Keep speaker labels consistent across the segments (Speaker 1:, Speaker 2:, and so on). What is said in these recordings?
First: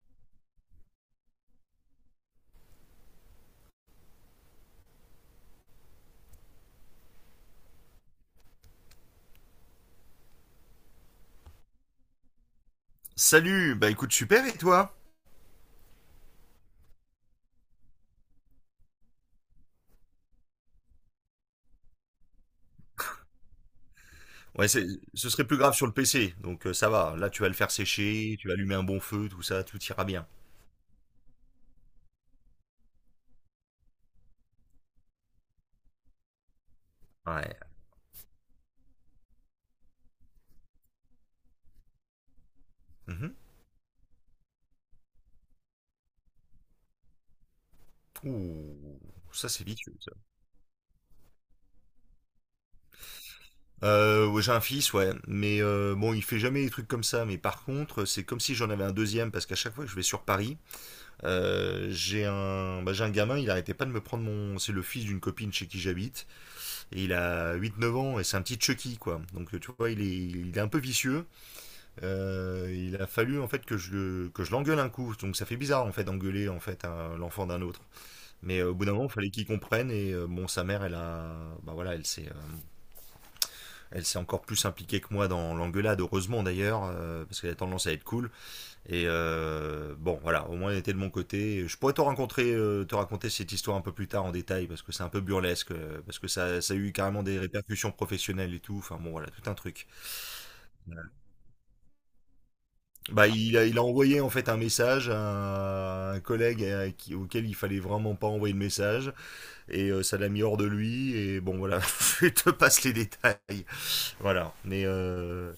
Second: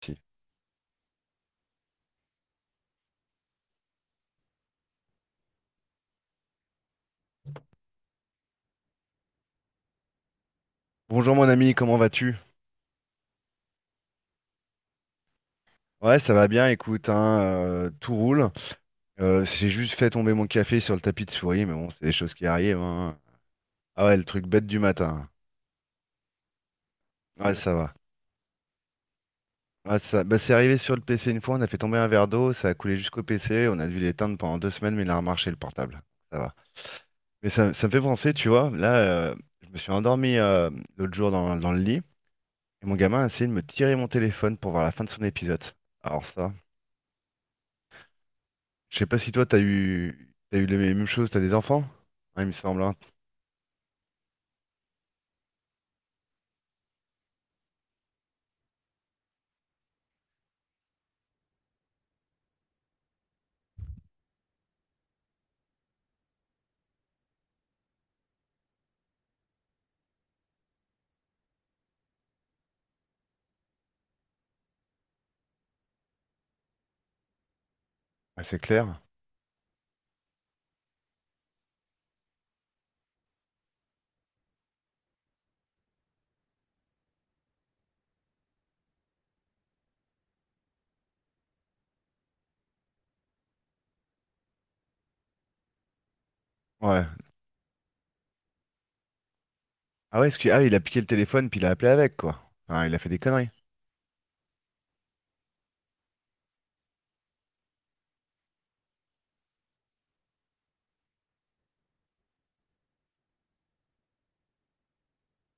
Speaker 1: Si. Bonjour mon ami, comment vas-tu?
Speaker 2: Salut, bah écoute, super, et toi?
Speaker 1: Ouais, ça va bien, écoute, hein, tout roule. J'ai juste fait tomber mon café sur le tapis de souris, mais bon, c'est des choses qui arrivent, hein. Ah ouais, le truc bête
Speaker 2: Ouais,
Speaker 1: du matin.
Speaker 2: ce serait plus grave sur le PC, donc ça va. Là, tu vas
Speaker 1: Ouais,
Speaker 2: le faire
Speaker 1: ça va.
Speaker 2: sécher, tu vas allumer un bon feu, tout ça, tout
Speaker 1: Ah,
Speaker 2: ira
Speaker 1: ça.
Speaker 2: bien.
Speaker 1: Bah, c'est arrivé sur le PC une fois, on a fait tomber un verre d'eau, ça a coulé jusqu'au PC, on a dû l'éteindre pendant 2 semaines, mais il a remarché le portable. Ça va. Mais
Speaker 2: Ouais.
Speaker 1: ça me fait penser, tu vois, là, je me suis endormi, l'autre jour dans le lit, et mon gamin a
Speaker 2: Mhm.
Speaker 1: essayé de me tirer mon téléphone pour voir la fin de son épisode. Alors ça. Je
Speaker 2: Ouh,
Speaker 1: sais pas si toi,
Speaker 2: ça
Speaker 1: t'as
Speaker 2: c'est vicieux, ça.
Speaker 1: eu, t'as eu les mêmes choses, t'as des enfants? Ouais, il me semble, hein.
Speaker 2: Ouais, j'ai un fils, ouais, mais bon, il fait jamais des trucs comme ça. Mais par contre, c'est comme si j'en avais un deuxième, parce qu'à chaque fois que je vais sur Paris, j'ai un gamin, il arrêtait pas de me prendre mon, c'est le fils d'une copine chez qui j'habite, et il a 8, 9 ans, et c'est un petit Chucky, quoi. Donc tu vois, il est un peu vicieux. Il a fallu en fait que je l'engueule un coup, donc ça fait bizarre en fait d'engueuler en fait l'enfant d'un autre.
Speaker 1: Ouais, c'est
Speaker 2: Mais au bout d'un
Speaker 1: clair.
Speaker 2: moment, il fallait qu'il comprenne et bon, sa mère, elle a, bah voilà, elle s'est encore plus impliquée que moi dans l'engueulade, heureusement d'ailleurs, parce qu'elle a tendance à être cool. Et bon, voilà, au moins elle était de mon côté. Je pourrais te raconter cette histoire un peu plus tard en détail parce que c'est un peu burlesque, parce que ça a eu
Speaker 1: Ouais.
Speaker 2: carrément des répercussions professionnelles et tout. Enfin bon, voilà, tout un truc.
Speaker 1: Ah ouais, ah, oui, il a piqué le téléphone, puis il a appelé avec, quoi. Enfin, il a fait des
Speaker 2: Bah,
Speaker 1: conneries.
Speaker 2: il a envoyé en fait un message à un collègue auquel il fallait vraiment pas envoyer le message et ça l'a mis hors de lui et bon voilà, je te passe les détails. Voilà, mais euh,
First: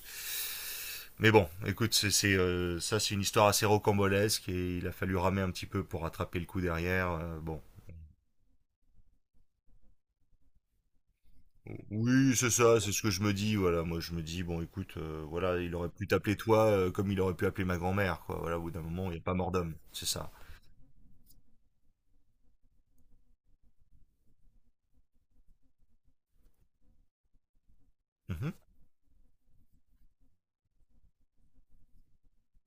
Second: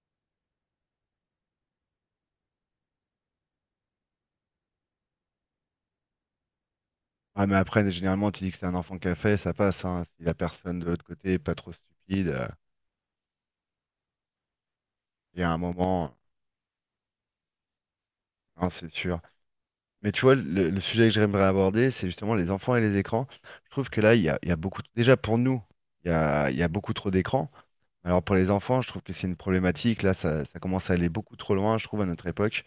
Speaker 2: mais bon, écoute, ça c'est une histoire assez rocambolesque et il a fallu ramer un petit peu pour rattraper le coup derrière.
Speaker 1: Ah mais
Speaker 2: Bon.
Speaker 1: après, généralement, tu dis que c'est un enfant qui a fait, ça passe, hein. Si la personne de l'autre côté est pas trop stupide,
Speaker 2: Oui, c'est ça, c'est ce que je me dis. Voilà, moi je me dis bon, écoute,
Speaker 1: il y a un
Speaker 2: voilà, il aurait pu
Speaker 1: moment,
Speaker 2: t'appeler toi comme il aurait pu appeler ma grand-mère, quoi. Voilà, au
Speaker 1: hein,
Speaker 2: bout d'un
Speaker 1: c'est
Speaker 2: moment, il n'y
Speaker 1: sûr.
Speaker 2: a pas mort d'homme, c'est
Speaker 1: Mais tu
Speaker 2: ça.
Speaker 1: vois, le sujet que j'aimerais aborder, c'est justement les enfants et les écrans. Je trouve que là, il y a beaucoup, déjà pour nous, il y a beaucoup trop d'écrans. Alors pour les
Speaker 2: Mhm,
Speaker 1: enfants, je trouve que c'est une problématique. Là, ça commence à aller beaucoup trop loin, je trouve, à notre époque.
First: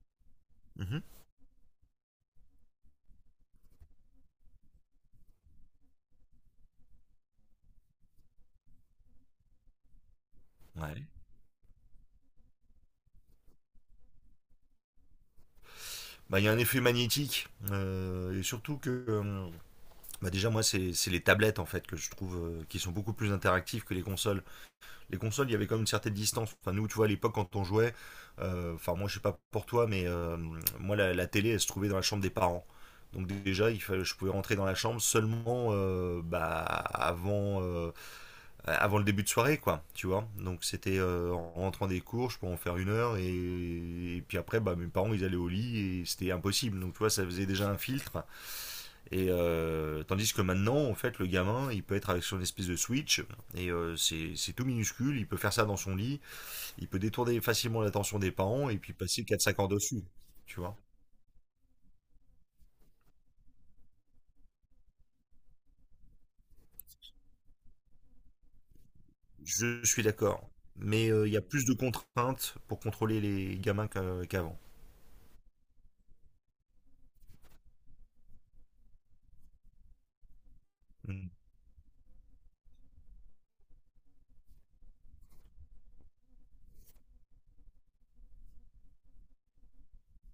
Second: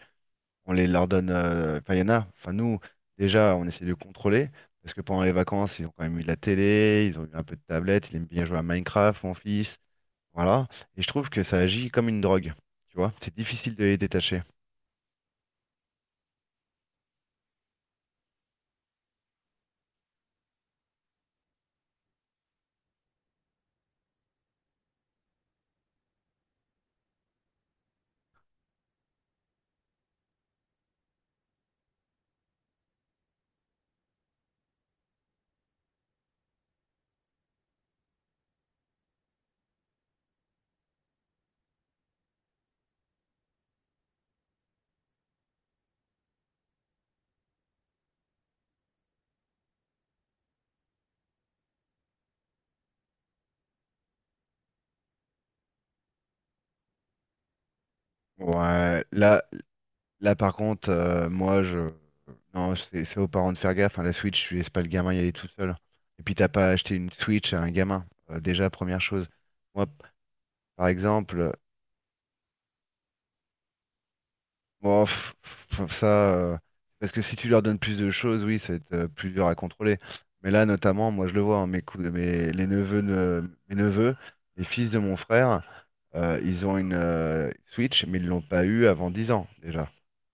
Speaker 1: On les
Speaker 2: mhm.
Speaker 1: leur donne. Enfin, il y en a. Enfin, nous, déjà, on essaie de contrôler. Parce que pendant les vacances, ils ont quand même eu de la télé, ils ont eu un peu de tablette, ils aiment bien jouer à Minecraft, mon fils. Voilà. Et je
Speaker 2: Ouais.
Speaker 1: trouve que ça agit comme une drogue. Tu vois, c'est difficile de les détacher.
Speaker 2: Bah, il y a un effet magnétique et surtout que bah, déjà moi c'est les tablettes en fait que je trouve qui sont beaucoup plus interactives que les consoles. Les consoles il y avait quand même une certaine distance. Enfin nous tu vois à l'époque quand on jouait, enfin moi je sais pas pour toi mais moi la télé elle se trouvait dans la chambre des parents. Donc déjà il fallait, je pouvais rentrer dans la chambre seulement bah, avant le début de soirée, quoi, tu vois. Donc c'était en rentrant des cours, je pouvais en faire une heure, et puis après, bah, mes parents, ils allaient au lit, et c'était impossible. Donc tu vois, ça faisait déjà un filtre. Et tandis que maintenant, en fait, le gamin, il peut être avec son espèce de switch, et c'est tout minuscule, il peut faire ça dans son lit, il peut détourner facilement l'attention des parents, et puis
Speaker 1: Ouais,
Speaker 2: passer quatre
Speaker 1: là,
Speaker 2: cinq heures dessus,
Speaker 1: là par
Speaker 2: tu vois.
Speaker 1: contre, moi, je. Non, c'est aux parents de faire gaffe, hein. La Switch, tu laisses pas le gamin y aller tout seul. Et puis, t'as pas acheté une Switch à un gamin. Déjà, première chose.
Speaker 2: Je
Speaker 1: Moi,
Speaker 2: suis d'accord.
Speaker 1: par
Speaker 2: Mais il y a
Speaker 1: exemple.
Speaker 2: plus de contraintes pour contrôler les gamins qu'avant.
Speaker 1: Bon, pff, ça, euh, parce que si tu leur donnes plus de choses, oui, ça va être plus dur à contrôler. Mais là, notamment, moi,
Speaker 2: Mm,
Speaker 1: je le vois, hein, les neveux, mes neveux, les fils de mon frère, ils ont une Switch, mais ils l'ont pas eu avant 10 ans déjà,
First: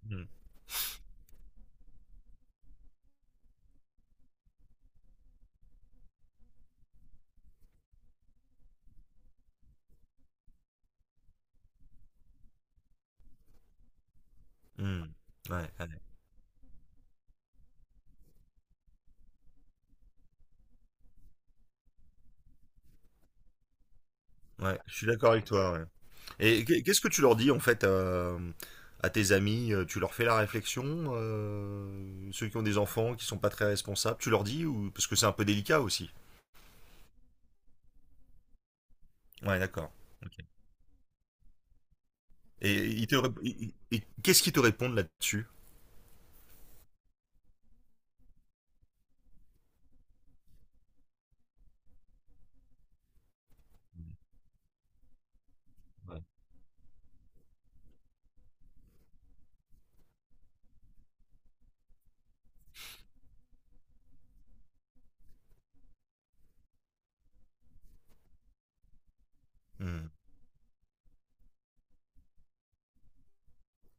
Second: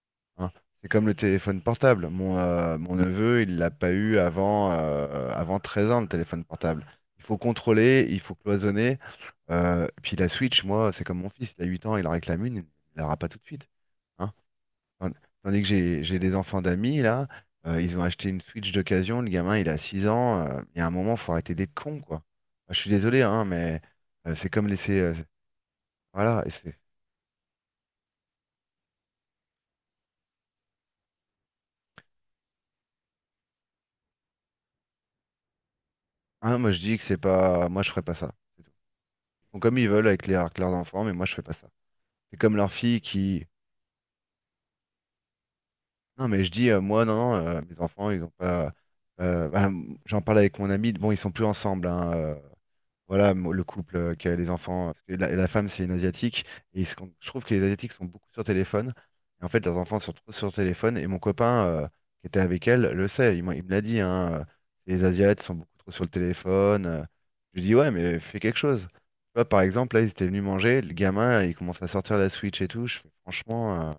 Speaker 2: mm,
Speaker 1: hein. C'est comme le téléphone portable. Mon neveu, il l'a pas eu avant, avant 13 ans, le téléphone portable. Il faut contrôler, il faut cloisonner. Puis la Switch, moi, c'est comme mon fils, il a 8 ans, il en réclame une, il l'aura pas tout de suite, hein.
Speaker 2: mm.
Speaker 1: Tand- Tandis
Speaker 2: Ouais,
Speaker 1: que
Speaker 2: ouais.
Speaker 1: j'ai des enfants d'amis, là, ils ont acheté une Switch d'occasion, le gamin, il a 6 ans, il y a un moment, faut arrêter d'être con, quoi. Moi, je suis désolé, hein, mais c'est comme
Speaker 2: Ouais, je
Speaker 1: laisser.
Speaker 2: suis d'accord avec toi. Ouais.
Speaker 1: Voilà, et
Speaker 2: Et
Speaker 1: c'est.
Speaker 2: qu'est-ce que tu leur dis en fait à tes amis tu leur fais la réflexion ceux qui ont des enfants, qui sont pas très responsables, tu leur dis ou parce que c'est un peu délicat aussi.
Speaker 1: Hein, moi, je dis que c'est pas. Moi, je ferais pas ça, c'est tout. Ils
Speaker 2: Ouais,
Speaker 1: font comme ils
Speaker 2: d'accord.
Speaker 1: veulent avec
Speaker 2: Ok.
Speaker 1: leurs enfants, mais moi, je fais pas ça. C'est comme leur
Speaker 2: Et,
Speaker 1: fille
Speaker 2: ils te rép-
Speaker 1: qui.
Speaker 2: ils- ils- qu'est-ce qu'ils te répondent là-dessus?
Speaker 1: Non, mais je dis, moi, non, non, mes enfants, ils ont pas. Bah, j'en parle avec mon ami, bon, ils sont plus ensemble, hein. Voilà, le couple, qui a les enfants. Parce que la femme, c'est une
Speaker 2: Ouais.
Speaker 1: Asiatique. Et je trouve que les Asiatiques sont beaucoup sur téléphone. Et en fait, leurs enfants sont trop sur téléphone. Et mon copain, qui était avec elle, le sait. Il me l'a dit, hein. Les Asiates sont beaucoup trop sur le téléphone. Je lui dis, ouais, mais fais quelque chose. Tu vois, par exemple, là,
Speaker 2: Hmm,
Speaker 1: ils étaient venus manger. Le gamin, il commence à sortir la Switch et tout. Je fais, franchement,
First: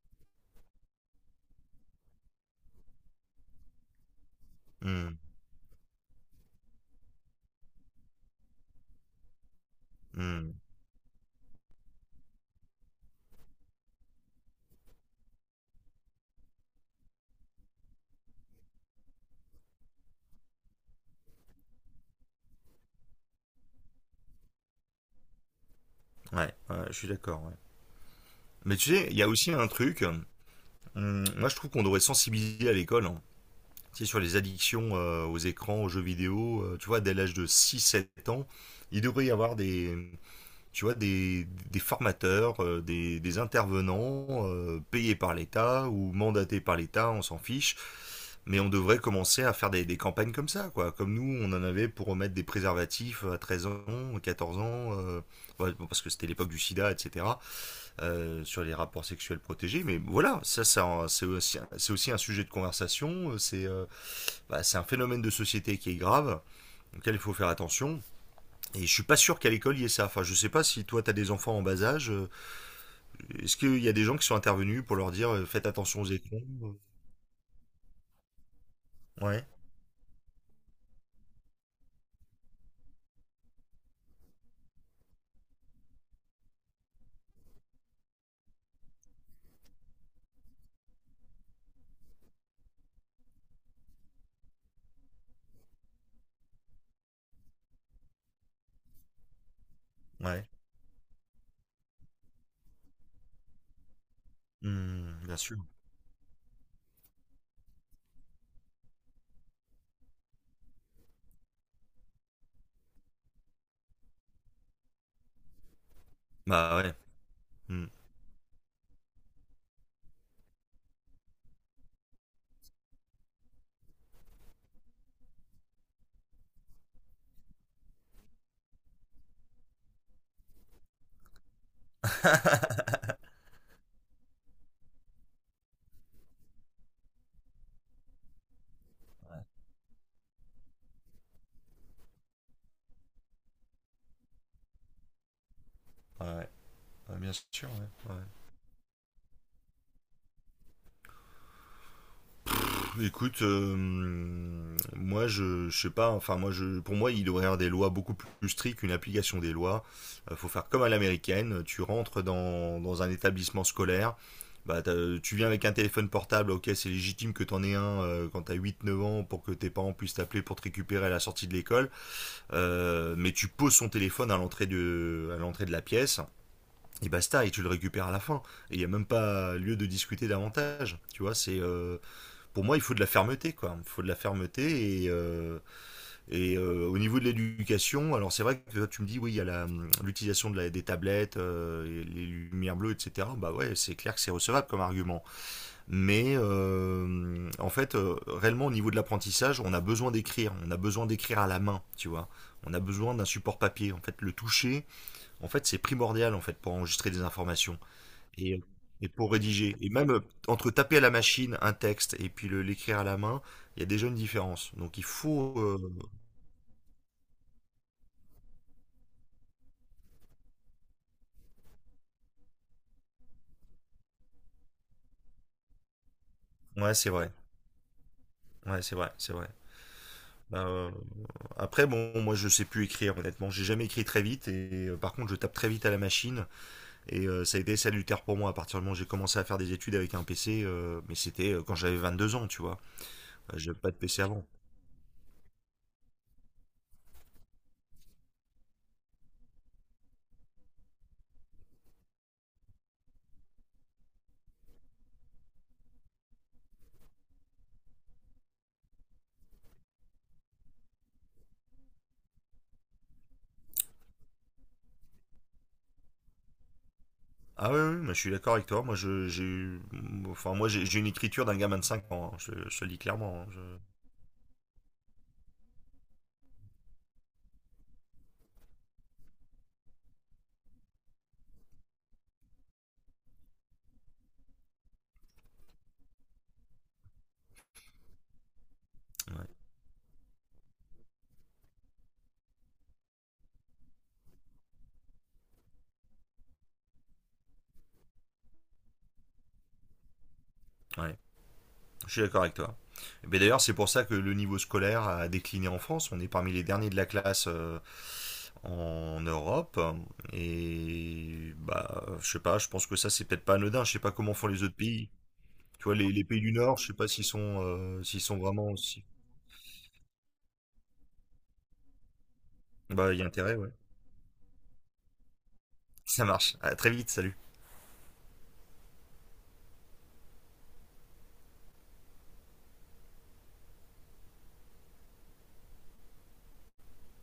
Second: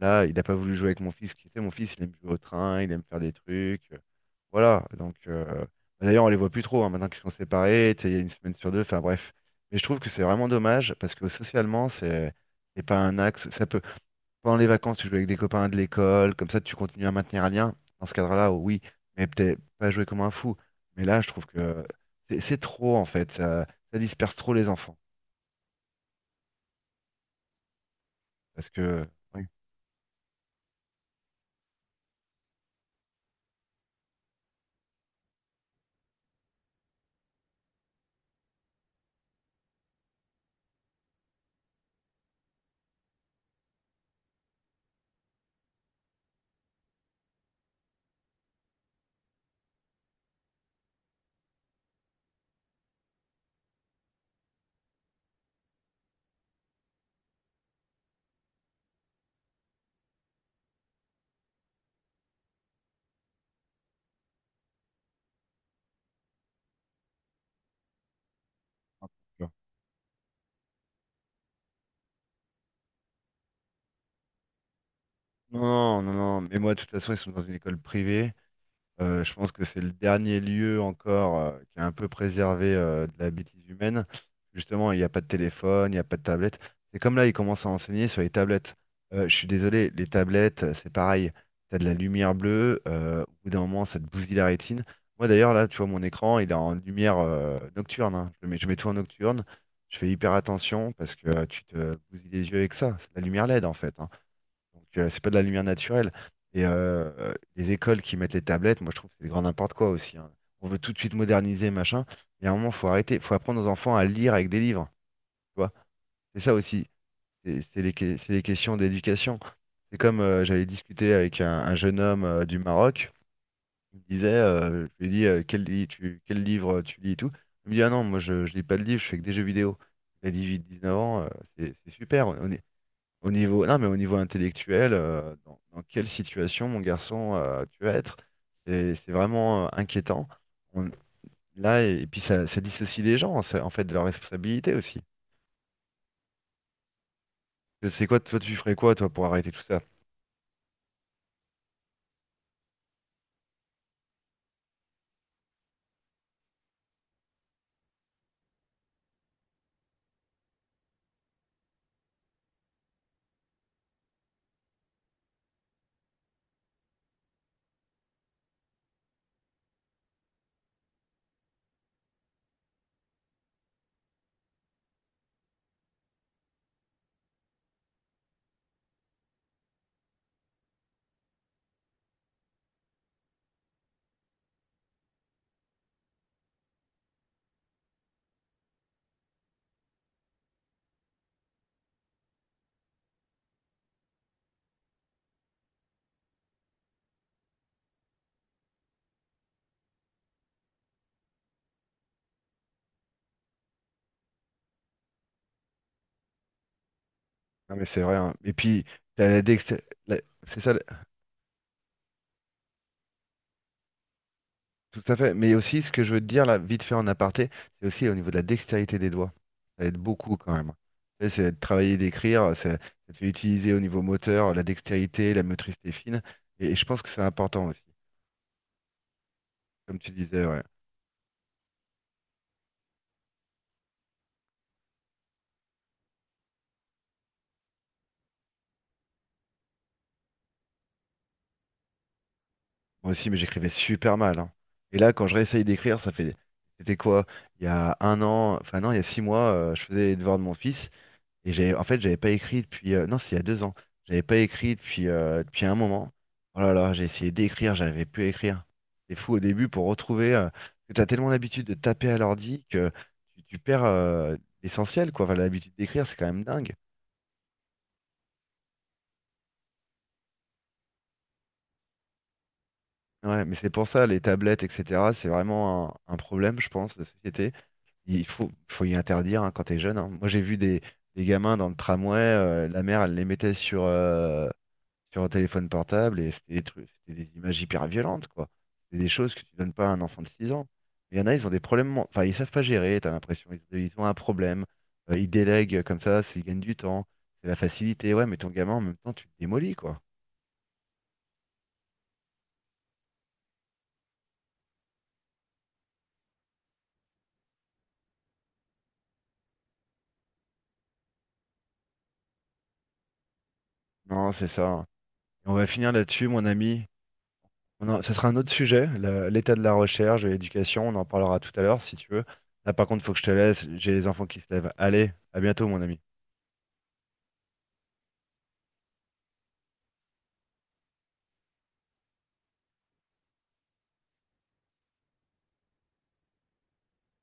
Speaker 1: là, il n'a pas voulu jouer avec mon fils. Tu sais, mon fils, il aime jouer au train, il aime faire des trucs. Voilà.
Speaker 2: hmm,
Speaker 1: Donc. D'ailleurs, on les voit plus trop, hein, maintenant qu'ils sont séparés, tu sais. Il y a une semaine sur deux. Enfin bref. Mais je trouve que c'est vraiment
Speaker 2: hmm.
Speaker 1: dommage parce que socialement, c'est pas un axe. Ça peut pendant les vacances, tu joues avec des copains de l'école, comme ça, tu continues à maintenir un lien. Dans ce cadre-là, oui, mais peut-être pas jouer comme un fou. Mais là, je trouve que c'est trop en fait. Ça disperse trop les enfants
Speaker 2: Ouais, ouais, je suis d'accord. Ouais.
Speaker 1: parce
Speaker 2: Mais tu
Speaker 1: que
Speaker 2: sais, il y a
Speaker 1: oui,
Speaker 2: aussi un truc. Moi, je trouve qu'on devrait sensibiliser à l'école, hein. Sais, sur les addictions aux écrans, aux jeux vidéo, tu vois, dès l'âge de six sept ans, il devrait y avoir des, tu vois, des, formateurs, des intervenants payés par l'État ou mandatés par l'État, on s'en fiche, mais on devrait commencer à faire des campagnes comme ça, quoi. Comme nous, on en avait pour remettre des préservatifs à 13 ans, 14 ans, ouais, bon, parce que c'était l'époque du sida, etc., sur les rapports sexuels protégés, mais voilà, ça c'est aussi un sujet de conversation, c'est bah, c'est un phénomène de société qui est grave, auquel il faut faire attention. Et je ne suis pas sûr
Speaker 1: tu
Speaker 2: qu'à
Speaker 1: vois.
Speaker 2: l'école il y ait ça. Enfin, je ne sais pas si toi tu as des enfants en bas âge. Est-ce qu'il y a des gens qui sont intervenus pour leur dire faites attention
Speaker 1: Non, non,
Speaker 2: aux
Speaker 1: non. Non,
Speaker 2: écrans
Speaker 1: mais
Speaker 2: euh
Speaker 1: moi, de toute façon, ils sont dans une école privée. Je
Speaker 2: Ouais,
Speaker 1: pense que c'est le dernier lieu encore, qui est un peu préservé, de la bêtise humaine. Justement, il n'y a pas de téléphone, il n'y a pas de tablette. C'est comme là, ils commencent à enseigner sur les tablettes. Je suis désolé, les tablettes, c'est pareil. Tu as de la lumière bleue, au bout d'un moment, ça te bousille la rétine. Moi d'ailleurs, là, tu vois, mon écran, il est en lumière, nocturne, hein. Je mets tout en nocturne. Je fais hyper
Speaker 2: ouais.
Speaker 1: attention parce que, tu te bousilles les yeux avec ça. C'est de la lumière LED en fait, hein. Donc, c'est
Speaker 2: Hmm,
Speaker 1: pas de
Speaker 2: bien
Speaker 1: la
Speaker 2: sûr.
Speaker 1: lumière naturelle. Et les écoles qui mettent les tablettes, moi, je trouve que c'est grand n'importe quoi aussi, hein. On veut tout de suite moderniser, machin. Mais à un moment, faut arrêter, faut apprendre aux enfants à lire avec des livres. Tu vois? C'est ça
Speaker 2: Bah
Speaker 1: aussi.
Speaker 2: ouais.
Speaker 1: C'est
Speaker 2: Hmm.
Speaker 1: c'est les questions d'éducation. C'est comme, j'avais discuté avec un jeune homme, du Maroc. Il me disait, je lui ai dit, quel livre, tu lis et tout. Il me dit, ah non, moi, je lis pas de livre, je fais que des jeux vidéo. Il a 18, 19 ans, c'est super. Au niveau, non, mais au niveau intellectuel, dans quelle situation, mon garçon, tu vas être? C'est vraiment, inquiétant. On- Là, et puis ça dissocie les gens, en fait, de leur responsabilité aussi.
Speaker 2: Ouais, ouais, bien sûr,
Speaker 1: Je sais
Speaker 2: ouais.
Speaker 1: quoi,
Speaker 2: Ouais.
Speaker 1: toi, tu ferais quoi, toi, pour arrêter tout ça?
Speaker 2: Écoute, moi je sais pas, enfin moi je, pour moi il devrait y avoir des lois beaucoup plus strictes, une application des lois. Faut faire comme à l'américaine, tu rentres dans un établissement scolaire, bah, tu viens avec un téléphone portable, ok c'est légitime que t'en aies un quand t'as 8, 9 ans pour que tes parents puissent t'appeler pour te récupérer à la sortie de l'école. Mais tu poses son téléphone à l'entrée de la pièce. Et basta, et tu le récupères à la fin. Et il n'y a même pas lieu de discuter davantage. Tu vois, c'est pour moi, il faut de la fermeté, quoi. Il faut de la fermeté et au niveau de l'éducation, alors c'est vrai que tu me dis oui, il y a l'utilisation de des tablettes, et les lumières bleues, etc. Bah ouais, c'est clair que c'est recevable comme argument. Mais en fait, réellement au niveau de l'apprentissage, on a besoin d'écrire, on a besoin d'écrire à la main, tu vois. On a besoin d'un support papier. En fait, le toucher, en fait, c'est primordial en fait pour enregistrer des
Speaker 1: Non,
Speaker 2: informations
Speaker 1: mais c'est vrai, hein. Et
Speaker 2: et, euh,
Speaker 1: puis,
Speaker 2: et
Speaker 1: t'as
Speaker 2: pour
Speaker 1: la
Speaker 2: rédiger.
Speaker 1: dexté-
Speaker 2: Et même
Speaker 1: la- c'est
Speaker 2: entre
Speaker 1: ça.
Speaker 2: taper à la machine un texte et puis l'écrire à la main, il y a déjà une différence. Donc
Speaker 1: Tout
Speaker 2: il
Speaker 1: à fait. Mais
Speaker 2: faut.
Speaker 1: aussi, ce que je veux te dire, là, vite fait en aparté, c'est aussi au niveau de la dextérité des doigts. Ça aide beaucoup quand même. Tu sais, c'est de travailler, d'écrire, ça te fait utiliser au niveau moteur la dextérité, la motricité fine. Et je
Speaker 2: Ouais,
Speaker 1: pense que
Speaker 2: c'est
Speaker 1: c'est
Speaker 2: vrai.
Speaker 1: important aussi.
Speaker 2: Ouais, c'est vrai, c'est vrai.
Speaker 1: Comme tu disais, ouais.
Speaker 2: Bah, après, bon, moi je sais plus écrire, honnêtement. J'ai jamais écrit très vite et par contre, je tape très vite à la machine et ça a été salutaire pour moi à partir du moment où j'ai commencé à faire des études avec un PC, mais c'était quand j'avais 22 ans, tu vois.
Speaker 1: Moi aussi, mais j'écrivais
Speaker 2: J'avais pas de
Speaker 1: super
Speaker 2: PC
Speaker 1: mal,
Speaker 2: avant.
Speaker 1: hein. Et là, quand je réessaye d'écrire, ça fait. C'était quoi? Il y a 1 an, enfin non, il y a 6 mois, je faisais les devoirs de mon fils. Et j'ai, en fait, j'avais pas écrit depuis. Non, c'est il y a 2 ans. J'avais pas écrit depuis un moment. Oh là là, j'ai essayé d'écrire, j'avais pu écrire. C'est fou au début pour retrouver, que t'as tellement l'habitude de taper à l'ordi que tu perds, l'essentiel, quoi. Enfin, l'habitude d'écrire, c'est quand même dingue.
Speaker 2: Ah oui, oui, mais je suis d'accord avec toi. Moi, je, j'ai, eu- enfin, moi, j'ai une écriture d'un gamin de 5 ans, hein. Je le dis clairement,
Speaker 1: Ouais,
Speaker 2: hein.
Speaker 1: mais c'est pour ça, les tablettes, etc., c'est vraiment un problème, je pense, de société. Il faut y interdire, hein, quand t'es jeune, hein. Moi, j'ai vu des gamins dans le tramway, la mère, elle les mettait sur un téléphone portable et c'était des trucs, c'était des images hyper violentes, quoi. C'est des choses que
Speaker 2: Ouais.
Speaker 1: tu donnes pas à un enfant de 6 ans. Il y en a, ils ont des problèmes, enfin, ils savent pas gérer, t'as l'impression, ils ont un problème, ils délèguent comme ça, ils gagnent du temps, c'est la facilité. Ouais, mais ton gamin, en même temps, tu le démolis, quoi.
Speaker 2: Ouais, je suis d'accord avec toi. Mais d'ailleurs, c'est pour ça que le niveau scolaire a décliné en France. On est parmi les derniers de la classe en Europe. Et bah, je sais pas, je pense que ça, c'est peut-être pas anodin. Je sais pas
Speaker 1: Non,
Speaker 2: comment font
Speaker 1: c'est
Speaker 2: les autres
Speaker 1: ça.
Speaker 2: pays.
Speaker 1: Et on va
Speaker 2: Tu
Speaker 1: finir
Speaker 2: vois, les
Speaker 1: là-dessus,
Speaker 2: pays
Speaker 1: mon
Speaker 2: du Nord,
Speaker 1: ami.
Speaker 2: je sais pas s'ils sont, euh,
Speaker 1: Ça
Speaker 2: s'ils
Speaker 1: sera un
Speaker 2: sont
Speaker 1: autre
Speaker 2: vraiment
Speaker 1: sujet,
Speaker 2: aussi.
Speaker 1: l'état de la recherche, de l'éducation, on en parlera tout à l'heure, si tu veux. Là, par contre, faut
Speaker 2: Bah,
Speaker 1: que
Speaker 2: il y
Speaker 1: je
Speaker 2: a
Speaker 1: te
Speaker 2: intérêt,
Speaker 1: laisse,
Speaker 2: ouais.
Speaker 1: j'ai les enfants qui se lèvent. Allez, à bientôt, mon ami.
Speaker 2: Ça marche. À très vite, salut.